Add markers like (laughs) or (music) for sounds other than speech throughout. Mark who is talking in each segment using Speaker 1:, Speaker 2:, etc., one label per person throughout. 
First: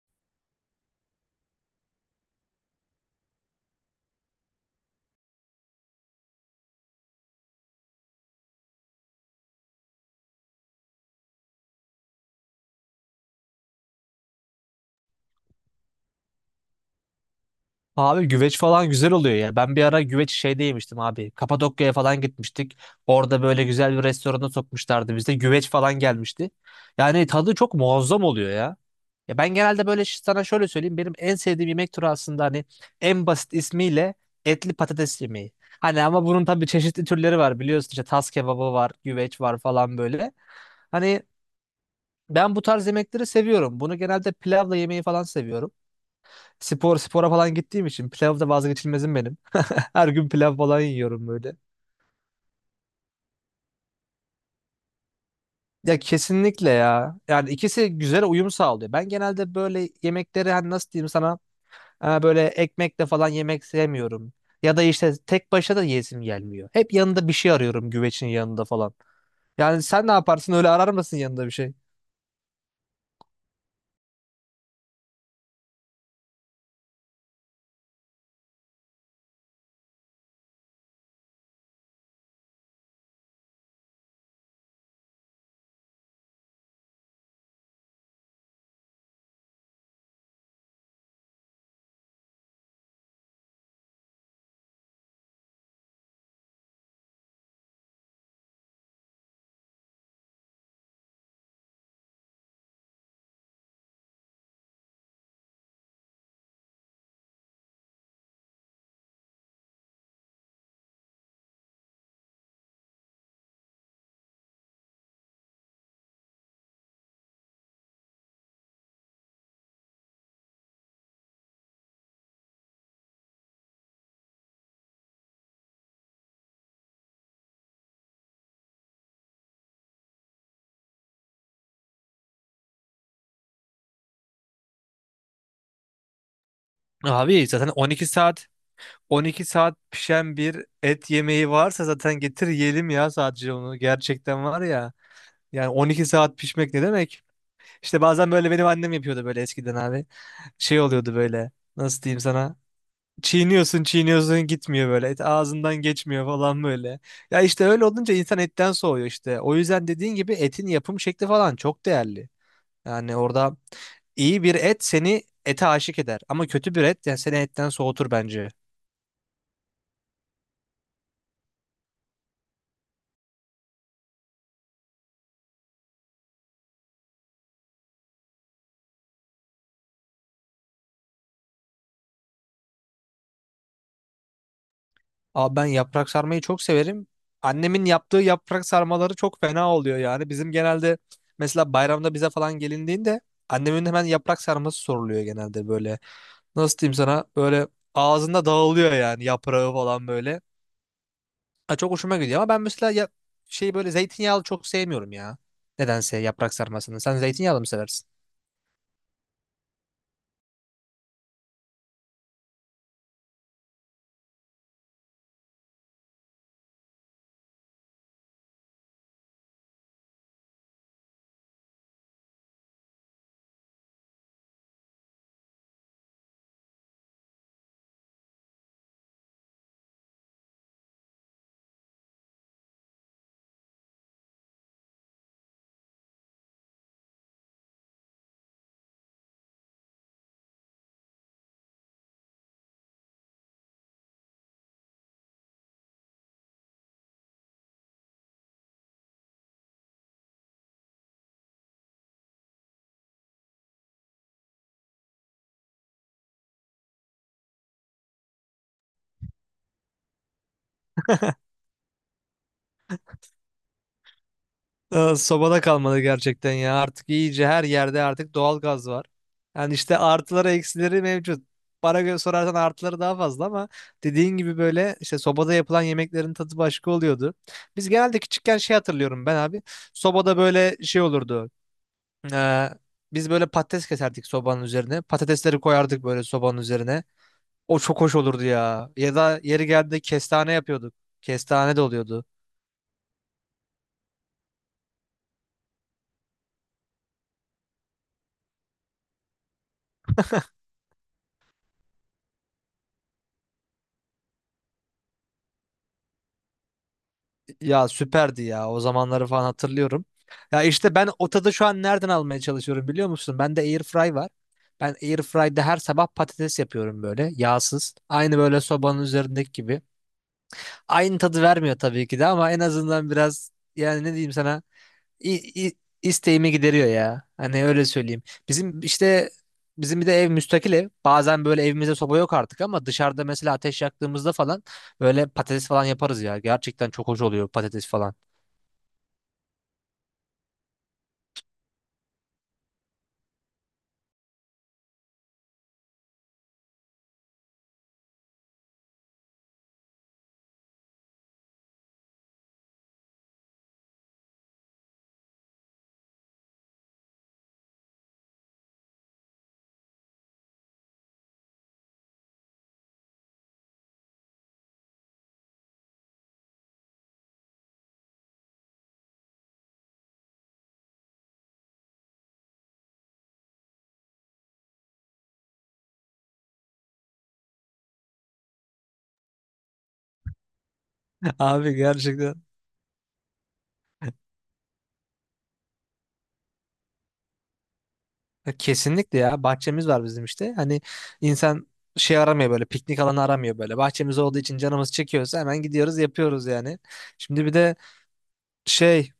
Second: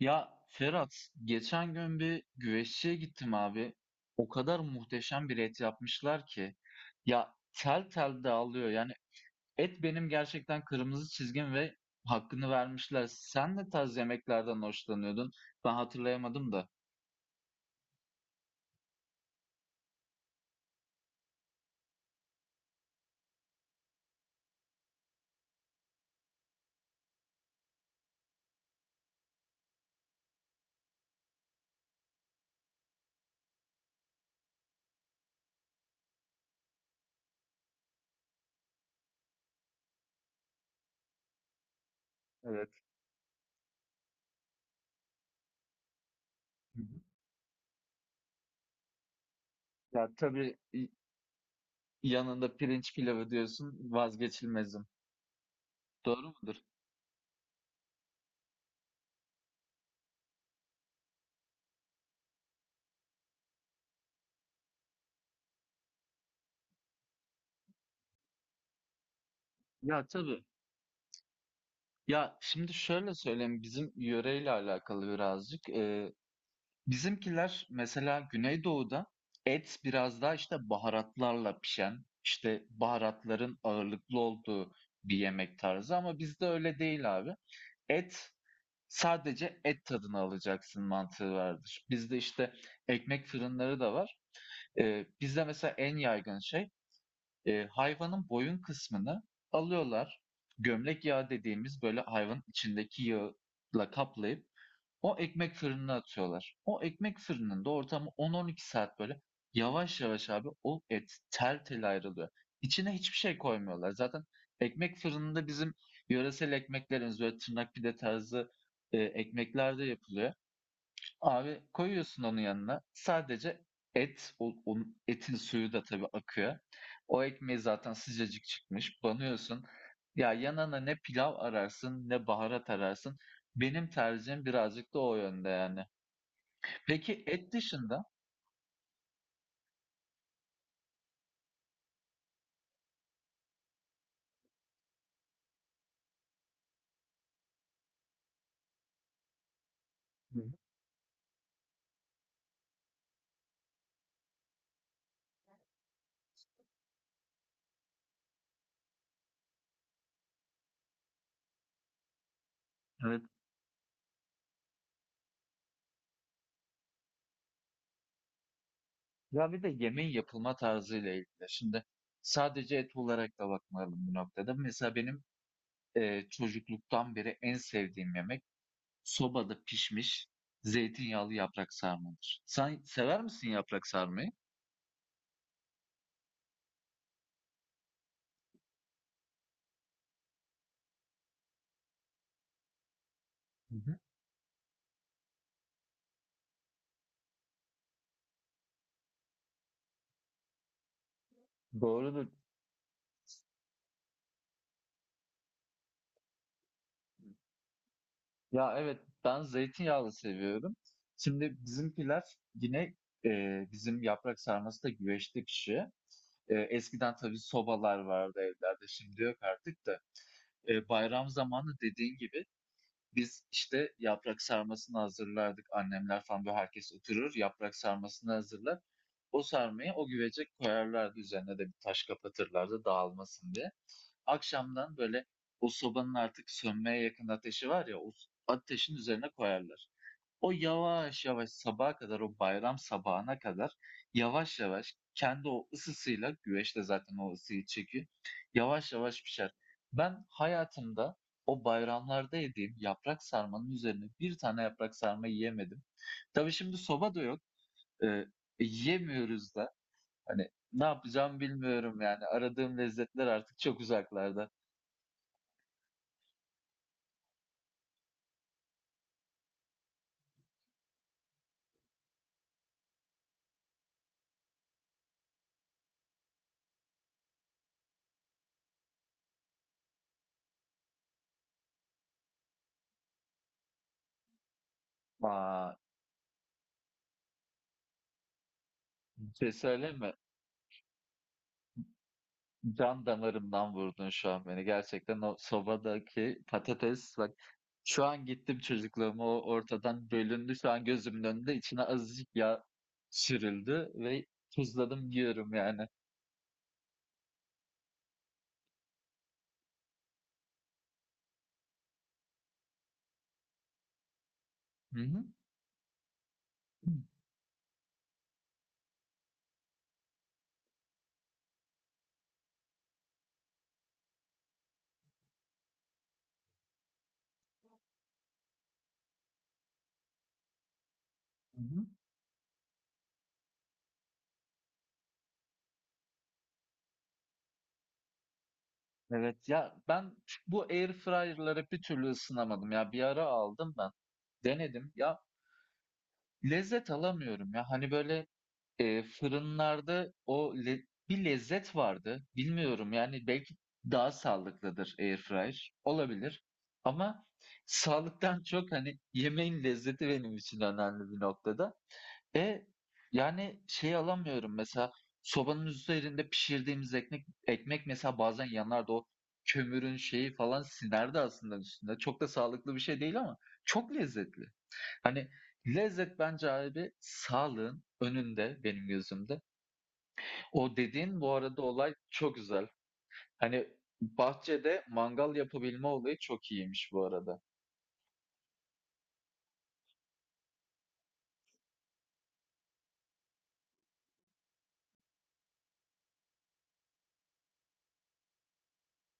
Speaker 1: Ya Ferhat, geçen gün bir güveççiye gittim abi. O kadar muhteşem bir et yapmışlar ki. Ya tel tel dağılıyor. Yani et benim gerçekten kırmızı çizgim ve hakkını vermişler. Sen ne tarz yemeklerden hoşlanıyordun? Ben hatırlayamadım da.
Speaker 2: Abi güveç falan güzel oluyor ya. Ben bir ara güveç şeyde yemiştim abi. Kapadokya'ya falan gitmiştik. Orada böyle güzel bir restorana sokmuşlardı bizde. Güveç falan gelmişti. Yani tadı çok muazzam oluyor ya. Ya ben genelde böyle sana şöyle söyleyeyim. Benim en sevdiğim yemek türü aslında hani en basit ismiyle etli patates yemeği. Hani ama bunun tabii çeşitli türleri var biliyorsun işte tas kebabı var, güveç var falan böyle. Hani ben bu
Speaker 1: Evet.
Speaker 2: tarz yemekleri seviyorum. Bunu genelde pilavla yemeyi falan seviyorum.
Speaker 1: Hı
Speaker 2: Spor
Speaker 1: hı.
Speaker 2: spora falan gittiğim için pilav da vazgeçilmezim benim. (laughs)
Speaker 1: Ya
Speaker 2: Her gün pilav
Speaker 1: tabii
Speaker 2: falan yiyorum böyle.
Speaker 1: yanında pirinç pilavı diyorsun vazgeçilmezim.
Speaker 2: Ya
Speaker 1: Doğru mudur?
Speaker 2: kesinlikle ya. Yani ikisi güzel uyum sağlıyor. Ben genelde böyle yemekleri hani nasıl diyeyim sana böyle ekmekle falan yemek sevmiyorum. Ya da işte tek başına da yesim gelmiyor. Hep yanında bir şey arıyorum güvecin yanında falan. Yani
Speaker 1: Ya
Speaker 2: sen ne
Speaker 1: tabii.
Speaker 2: yaparsın öyle arar mısın yanında bir şey?
Speaker 1: Ya şimdi şöyle söyleyeyim bizim yöreyle alakalı birazcık. Bizimkiler mesela Güneydoğu'da et biraz daha işte baharatlarla pişen, işte baharatların ağırlıklı olduğu bir yemek tarzı ama bizde öyle değil abi. Et sadece et tadını alacaksın mantığı vardır. Bizde işte ekmek fırınları da var. Bizde mesela en yaygın şey hayvanın boyun kısmını alıyorlar. Gömlek yağı dediğimiz böyle hayvanın içindeki yağla kaplayıp o ekmek fırınına atıyorlar. O ekmek fırınında ortamı 10-12 saat böyle yavaş yavaş abi o et tel tel ayrılıyor. İçine hiçbir şey koymuyorlar. Zaten ekmek fırınında bizim yöresel ekmeklerimiz böyle tırnak pide tarzı ekmekler de yapılıyor. Abi koyuyorsun onun yanına. Sadece et, onun etin suyu da tabii akıyor. O ekmeği zaten sıcacık çıkmış. Banıyorsun. Ya yanına ne pilav ararsın, ne baharat ararsın. Benim tercihim birazcık da o yönde yani. Peki
Speaker 2: Abi
Speaker 1: et
Speaker 2: zaten
Speaker 1: dışında.
Speaker 2: 12 saat pişen bir et yemeği varsa zaten getir yiyelim ya sadece onu. Gerçekten var ya. Yani 12 saat pişmek ne demek? İşte bazen böyle benim annem yapıyordu böyle eskiden abi.
Speaker 1: Hı hı.
Speaker 2: Şey oluyordu böyle. Nasıl diyeyim sana? Çiğniyorsun, çiğniyorsun gitmiyor böyle. Et ağzından geçmiyor falan böyle. Ya işte öyle olunca insan etten soğuyor işte. O yüzden dediğin gibi etin yapım şekli falan çok değerli. Yani
Speaker 1: Evet,
Speaker 2: orada iyi bir et seni ete aşık eder. Ama kötü bir et yani seni etten soğutur bence.
Speaker 1: ya bir de yemeğin yapılma tarzıyla ilgili. Şimdi sadece et olarak da bakmayalım bu noktada. Mesela benim çocukluktan beri en sevdiğim yemek sobada pişmiş zeytinyağlı yaprak sarmadır. Sen sever misin yaprak sarmayı?
Speaker 2: Abi ben yaprak sarmayı çok severim. Annemin yaptığı yaprak sarmaları çok fena oluyor yani. Bizim genelde mesela bayramda bize falan gelindiğinde
Speaker 1: Hı
Speaker 2: annemin
Speaker 1: hı.
Speaker 2: hemen yaprak sarması soruluyor genelde böyle. Nasıl diyeyim sana böyle ağzında dağılıyor yani yaprağı falan böyle. Ha, çok hoşuma
Speaker 1: Doğrudur.
Speaker 2: gidiyor ama ben mesela ya, şey böyle zeytinyağlı çok sevmiyorum ya. Nedense yaprak sarmasını. Sen zeytinyağlı mı seversin?
Speaker 1: Ya evet ben zeytinyağlı seviyorum. Şimdi bizimkiler yine e, bizim yaprak sarması da güveçte pişiyor. Eskiden tabii sobalar vardı evlerde, şimdi yok artık da. Bayram zamanı dediğin gibi biz, işte, yaprak sarmasını hazırlardık. Annemler falan, böyle, herkes oturur, yaprak sarmasını hazırlar. O sarmayı o güvece koyarlardı. Üzerine de bir taş kapatırlardı dağılmasın diye. Akşamdan, böyle, o sobanın artık sönmeye yakın ateşi var ya, o ateşin üzerine koyarlar. O yavaş yavaş sabaha kadar, o bayram sabahına kadar yavaş yavaş kendi o ısısıyla, güveç de zaten o ısıyı çekiyor, yavaş yavaş pişer. Ben hayatımda o bayramlarda yediğim yaprak sarmanın üzerine bir tane yaprak sarma yiyemedim. Tabii şimdi soba da yok. Eee, yiyemiyoruz da. Hani ne yapacağım bilmiyorum yani. Aradığım lezzetler artık çok uzaklarda.
Speaker 2: Aa, sobada kalmadı gerçekten ya. Artık iyice her yerde artık doğal gaz var. Yani işte artıları eksileri mevcut. Para göre sorarsan artıları daha fazla ama dediğin gibi böyle işte sobada yapılan yemeklerin tadı başka oluyordu. Biz genelde küçükken şey hatırlıyorum ben abi. Sobada böyle şey olurdu. Ee, biz böyle patates keserdik sobanın üzerine. Patatesleri
Speaker 1: Aa,
Speaker 2: koyardık böyle sobanın üzerine. O çok hoş olurdu ya. Ya
Speaker 1: bir
Speaker 2: da
Speaker 1: şey
Speaker 2: yeri geldiğinde
Speaker 1: söyleme.
Speaker 2: kestane yapıyorduk. Kestane de oluyordu.
Speaker 1: Can damarımdan vurdun şu an beni. Gerçekten o sobadaki patates bak, şu an gittim çocukluğuma, o ortadan bölündü. Şu an gözümün önünde içine azıcık yağ sürüldü ve tuzladım yiyorum yani.
Speaker 2: Ya süperdi ya. O zamanları falan hatırlıyorum. Ya işte ben o tadı şu an nereden almaya çalışıyorum biliyor musun? Bende airfry var. Ben
Speaker 1: Hı hı.
Speaker 2: airfry'de her sabah patates yapıyorum böyle yağsız. Aynı böyle sobanın üzerindeki gibi. Aynı tadı vermiyor tabii ki de ama en azından biraz yani ne diyeyim sana i- i- isteğimi gideriyor ya. Hani öyle söyleyeyim. Bizim işte bizim bir de ev müstakil ev. Bazen
Speaker 1: Hı
Speaker 2: böyle
Speaker 1: hı.
Speaker 2: evimizde soba yok artık ama dışarıda mesela ateş yaktığımızda falan böyle patates falan yaparız ya. Gerçekten çok hoş oluyor patates falan.
Speaker 1: Evet ya, ben bu air fryer'ları bir türlü ısınamadım ya, bir ara aldım ben, denedim ya, lezzet alamıyorum ya, hani böyle. Fırınlarda o le bir lezzet vardı. Bilmiyorum, yani, belki daha sağlıklıdır airfryer, olabilir ama sağlıktan çok, hani, yemeğin lezzeti benim için önemli bir noktada. E yani şey alamıyorum mesela, sobanın üzerinde pişirdiğimiz ekmek mesela bazen yanardı, o kömürün şeyi falan sinerdi aslında üstünde. Çok da sağlıklı bir şey değil ama çok lezzetli. Hani lezzet bence abi sağlığın önünde benim gözümde. O dediğin bu arada
Speaker 2: Abi
Speaker 1: olay
Speaker 2: gerçekten.
Speaker 1: çok güzel. Hani bahçede mangal yapabilme olayı çok iyiymiş bu arada.
Speaker 2: Ya kesinlikle ya bahçemiz var bizim işte. Hani insan şey aramıyor böyle piknik alanı aramıyor böyle. Bahçemiz olduğu için canımız çekiyorsa hemen gidiyoruz yapıyoruz yani. Şimdi bir de şey,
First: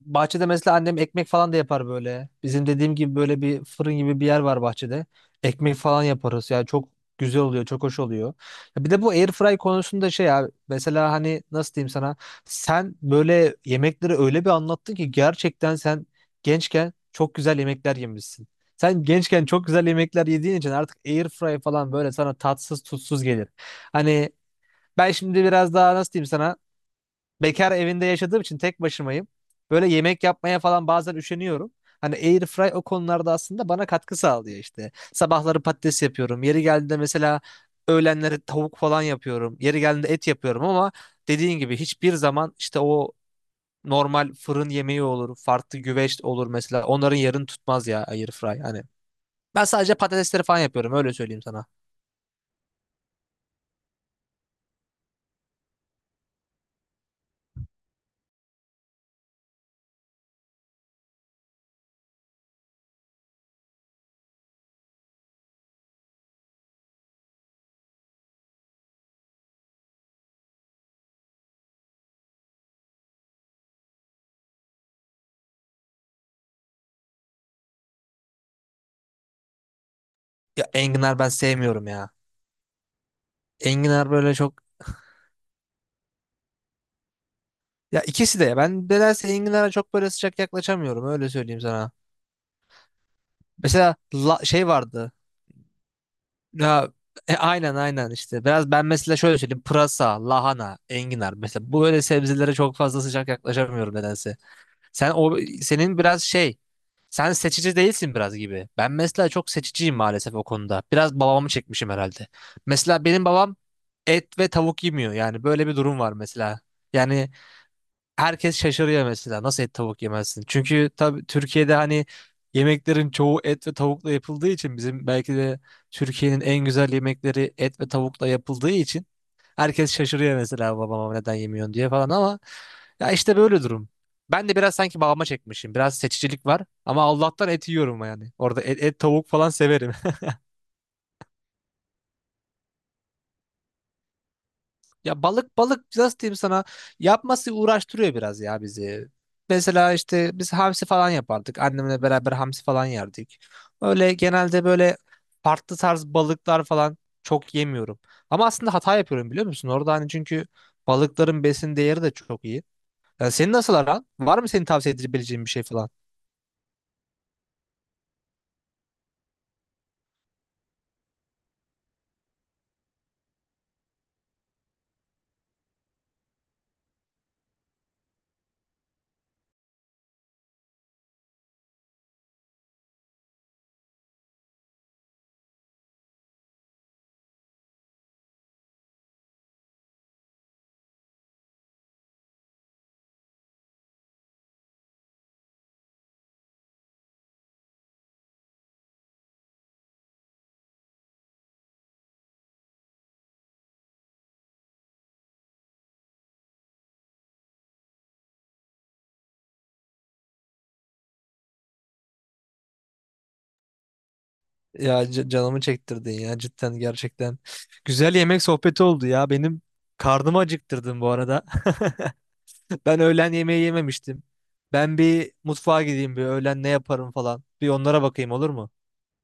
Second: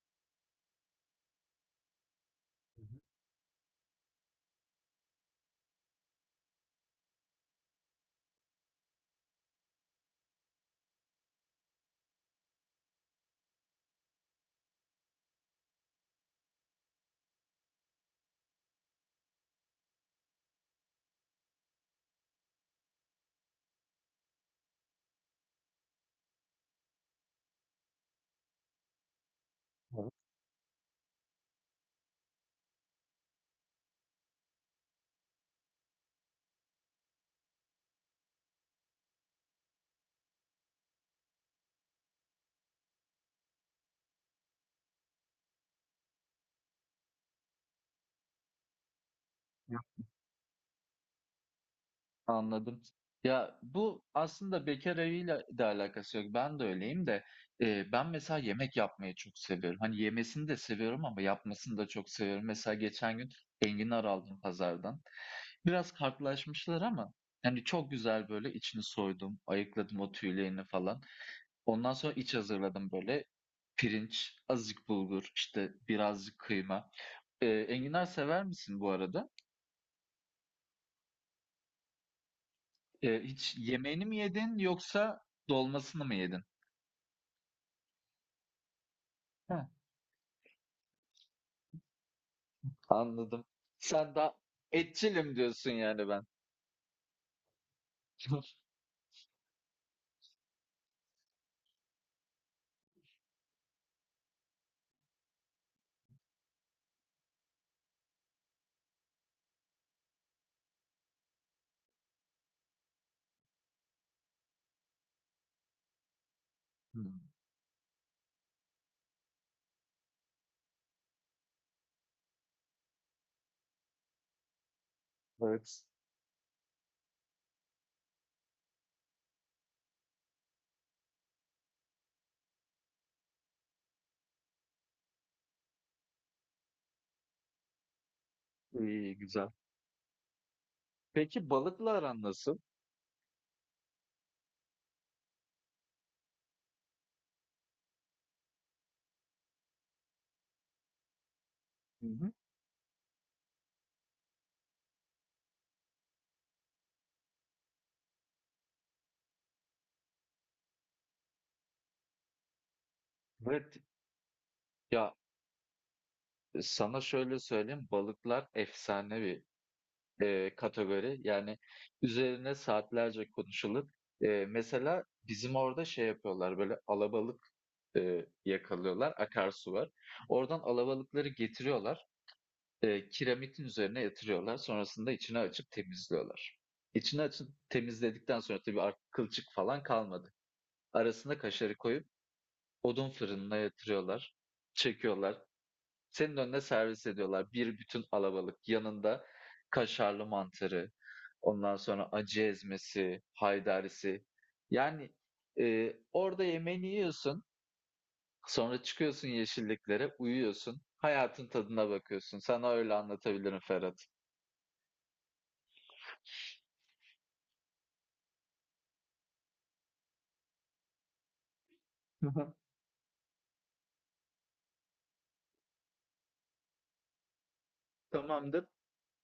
Speaker 2: bahçede mesela annem ekmek falan da yapar böyle. Bizim
Speaker 1: Hı hı.
Speaker 2: dediğim gibi böyle bir fırın gibi bir yer var bahçede. Ekmek falan yaparız. Yani çok güzel oluyor, çok hoş oluyor. Ya bir de bu airfry konusunda şey abi. Mesela hani nasıl diyeyim sana? Sen böyle yemekleri öyle bir anlattın ki gerçekten sen gençken çok güzel yemekler yemişsin. Sen gençken çok güzel yemekler yediğin için artık airfry falan böyle sana tatsız tutsuz gelir. Hani ben şimdi biraz daha nasıl diyeyim sana? Bekar evinde yaşadığım için tek başımayım. Böyle
Speaker 1: Evet.
Speaker 2: yemek yapmaya falan bazen üşeniyorum. Hani airfry o konularda aslında bana katkı sağlıyor işte. Sabahları patates yapıyorum. Yeri geldiğinde mesela öğlenleri tavuk falan yapıyorum. Yeri geldiğinde et yapıyorum ama dediğin gibi hiçbir zaman işte o normal fırın yemeği olur, farklı güveç olur mesela. Onların yerini tutmaz ya airfry hani. Ben sadece patatesleri falan yapıyorum öyle söyleyeyim sana.
Speaker 1: Anladım. Ya, bu aslında bekâr eviyle de alakası yok. Ben de öyleyim de, ben mesela yemek yapmayı çok seviyorum. Hani, yemesini de seviyorum ama yapmasını da çok seviyorum. Mesela geçen gün enginar aldım pazardan. Biraz kartlaşmışlar ama, hani, çok güzel böyle içini soydum, ayıkladım o tüylerini falan. Ondan sonra iç hazırladım böyle. Pirinç, azıcık bulgur, işte, birazcık kıyma. Enginar sever misin bu arada?
Speaker 2: Ya enginar ben sevmiyorum ya.
Speaker 1: Hiç yemeğini
Speaker 2: Enginar
Speaker 1: mi
Speaker 2: böyle çok.
Speaker 1: yedin yoksa dolmasını mı yedin?
Speaker 2: Ya ikisi de. Ben nedense
Speaker 1: Heh,
Speaker 2: enginara çok böyle sıcak yaklaşamıyorum. Öyle söyleyeyim sana.
Speaker 1: anladım.
Speaker 2: Mesela
Speaker 1: Sen daha
Speaker 2: şey vardı.
Speaker 1: etçilim diyorsun yani ben.
Speaker 2: Ya, aynen aynen işte.
Speaker 1: (laughs)
Speaker 2: Biraz ben mesela şöyle söyleyeyim. Pırasa, lahana, enginar. Mesela bu böyle sebzelere çok fazla sıcak yaklaşamıyorum nedense. Sen o senin biraz şey. Sen seçici değilsin biraz gibi. Ben mesela çok seçiciyim maalesef o konuda. Biraz babamı çekmişim herhalde. Mesela benim babam et ve tavuk yemiyor. Yani böyle bir durum var mesela.
Speaker 1: Hımm,
Speaker 2: Yani herkes şaşırıyor mesela nasıl et tavuk yemezsin? Çünkü tabii Türkiye'de hani yemeklerin çoğu et ve tavukla yapıldığı için bizim belki de
Speaker 1: evet.
Speaker 2: Türkiye'nin en güzel yemekleri et ve tavukla yapıldığı için herkes şaşırıyor mesela babama neden yemiyorsun diye falan ama ya işte böyle durum. Ben de biraz sanki babama çekmişim. Biraz seçicilik var ama Allah'tan et yiyorum yani. Orada et
Speaker 1: İyi,
Speaker 2: tavuk
Speaker 1: güzel.
Speaker 2: falan severim.
Speaker 1: Peki balıkla aran nasıl?
Speaker 2: Ya balık balık nasıl diyeyim sana yapması uğraştırıyor biraz ya bizi. Mesela işte biz hamsi falan yapardık. Annemle
Speaker 1: Hı hı.
Speaker 2: beraber hamsi falan yerdik. Öyle genelde böyle farklı tarz balıklar falan çok yemiyorum. Ama aslında hata yapıyorum biliyor musun? Orada hani çünkü balıkların besin değeri de çok iyi. Ya senin nasıl
Speaker 1: Evet.
Speaker 2: aran? Var mı senin tavsiye
Speaker 1: Ya,
Speaker 2: edebileceğin bir şey falan?
Speaker 1: sana şöyle söyleyeyim, balıklar efsanevi, kategori. Yani üzerine saatlerce konuşulur. Mesela bizim orada şey yapıyorlar, böyle alabalık, yakalıyorlar, akarsu var. Oradan alabalıkları getiriyorlar. Kiremitin üzerine yatırıyorlar. Sonrasında içine açıp temizliyorlar. İçine açıp temizledikten sonra tabii artık kılçık falan kalmadı. Arasına kaşarı koyup odun fırınına yatırıyorlar. Çekiyorlar. Senin önüne servis ediyorlar. Bir bütün alabalık. Yanında kaşarlı mantarı. Ondan sonra acı ezmesi, haydarisi. Yani orada yemeğini yiyorsun. Sonra çıkıyorsun yeşilliklere, uyuyorsun. Hayatın tadına bakıyorsun. Sana öyle anlatabilirim Ferhat.
Speaker 2: Ya canımı çektirdin ya cidden gerçekten. Güzel yemek sohbeti oldu ya. Benim karnımı acıktırdın bu arada. (laughs)
Speaker 1: (laughs)
Speaker 2: Ben öğlen yemeği yememiştim. Ben bir mutfağa gideyim bir öğlen ne yaparım falan. Bir onlara bakayım olur
Speaker 1: Tamamdır.
Speaker 2: mu?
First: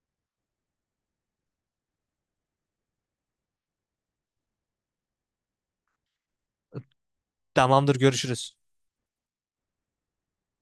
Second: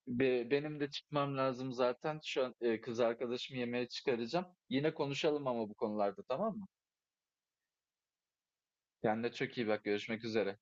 Speaker 1: Benim de çıkmam lazım zaten. Şu an kız arkadaşımı yemeğe çıkaracağım. Yine konuşalım ama bu konularda, tamam mı?
Speaker 2: Tamamdır görüşürüz.
Speaker 1: Kendine çok iyi bak. Görüşmek üzere.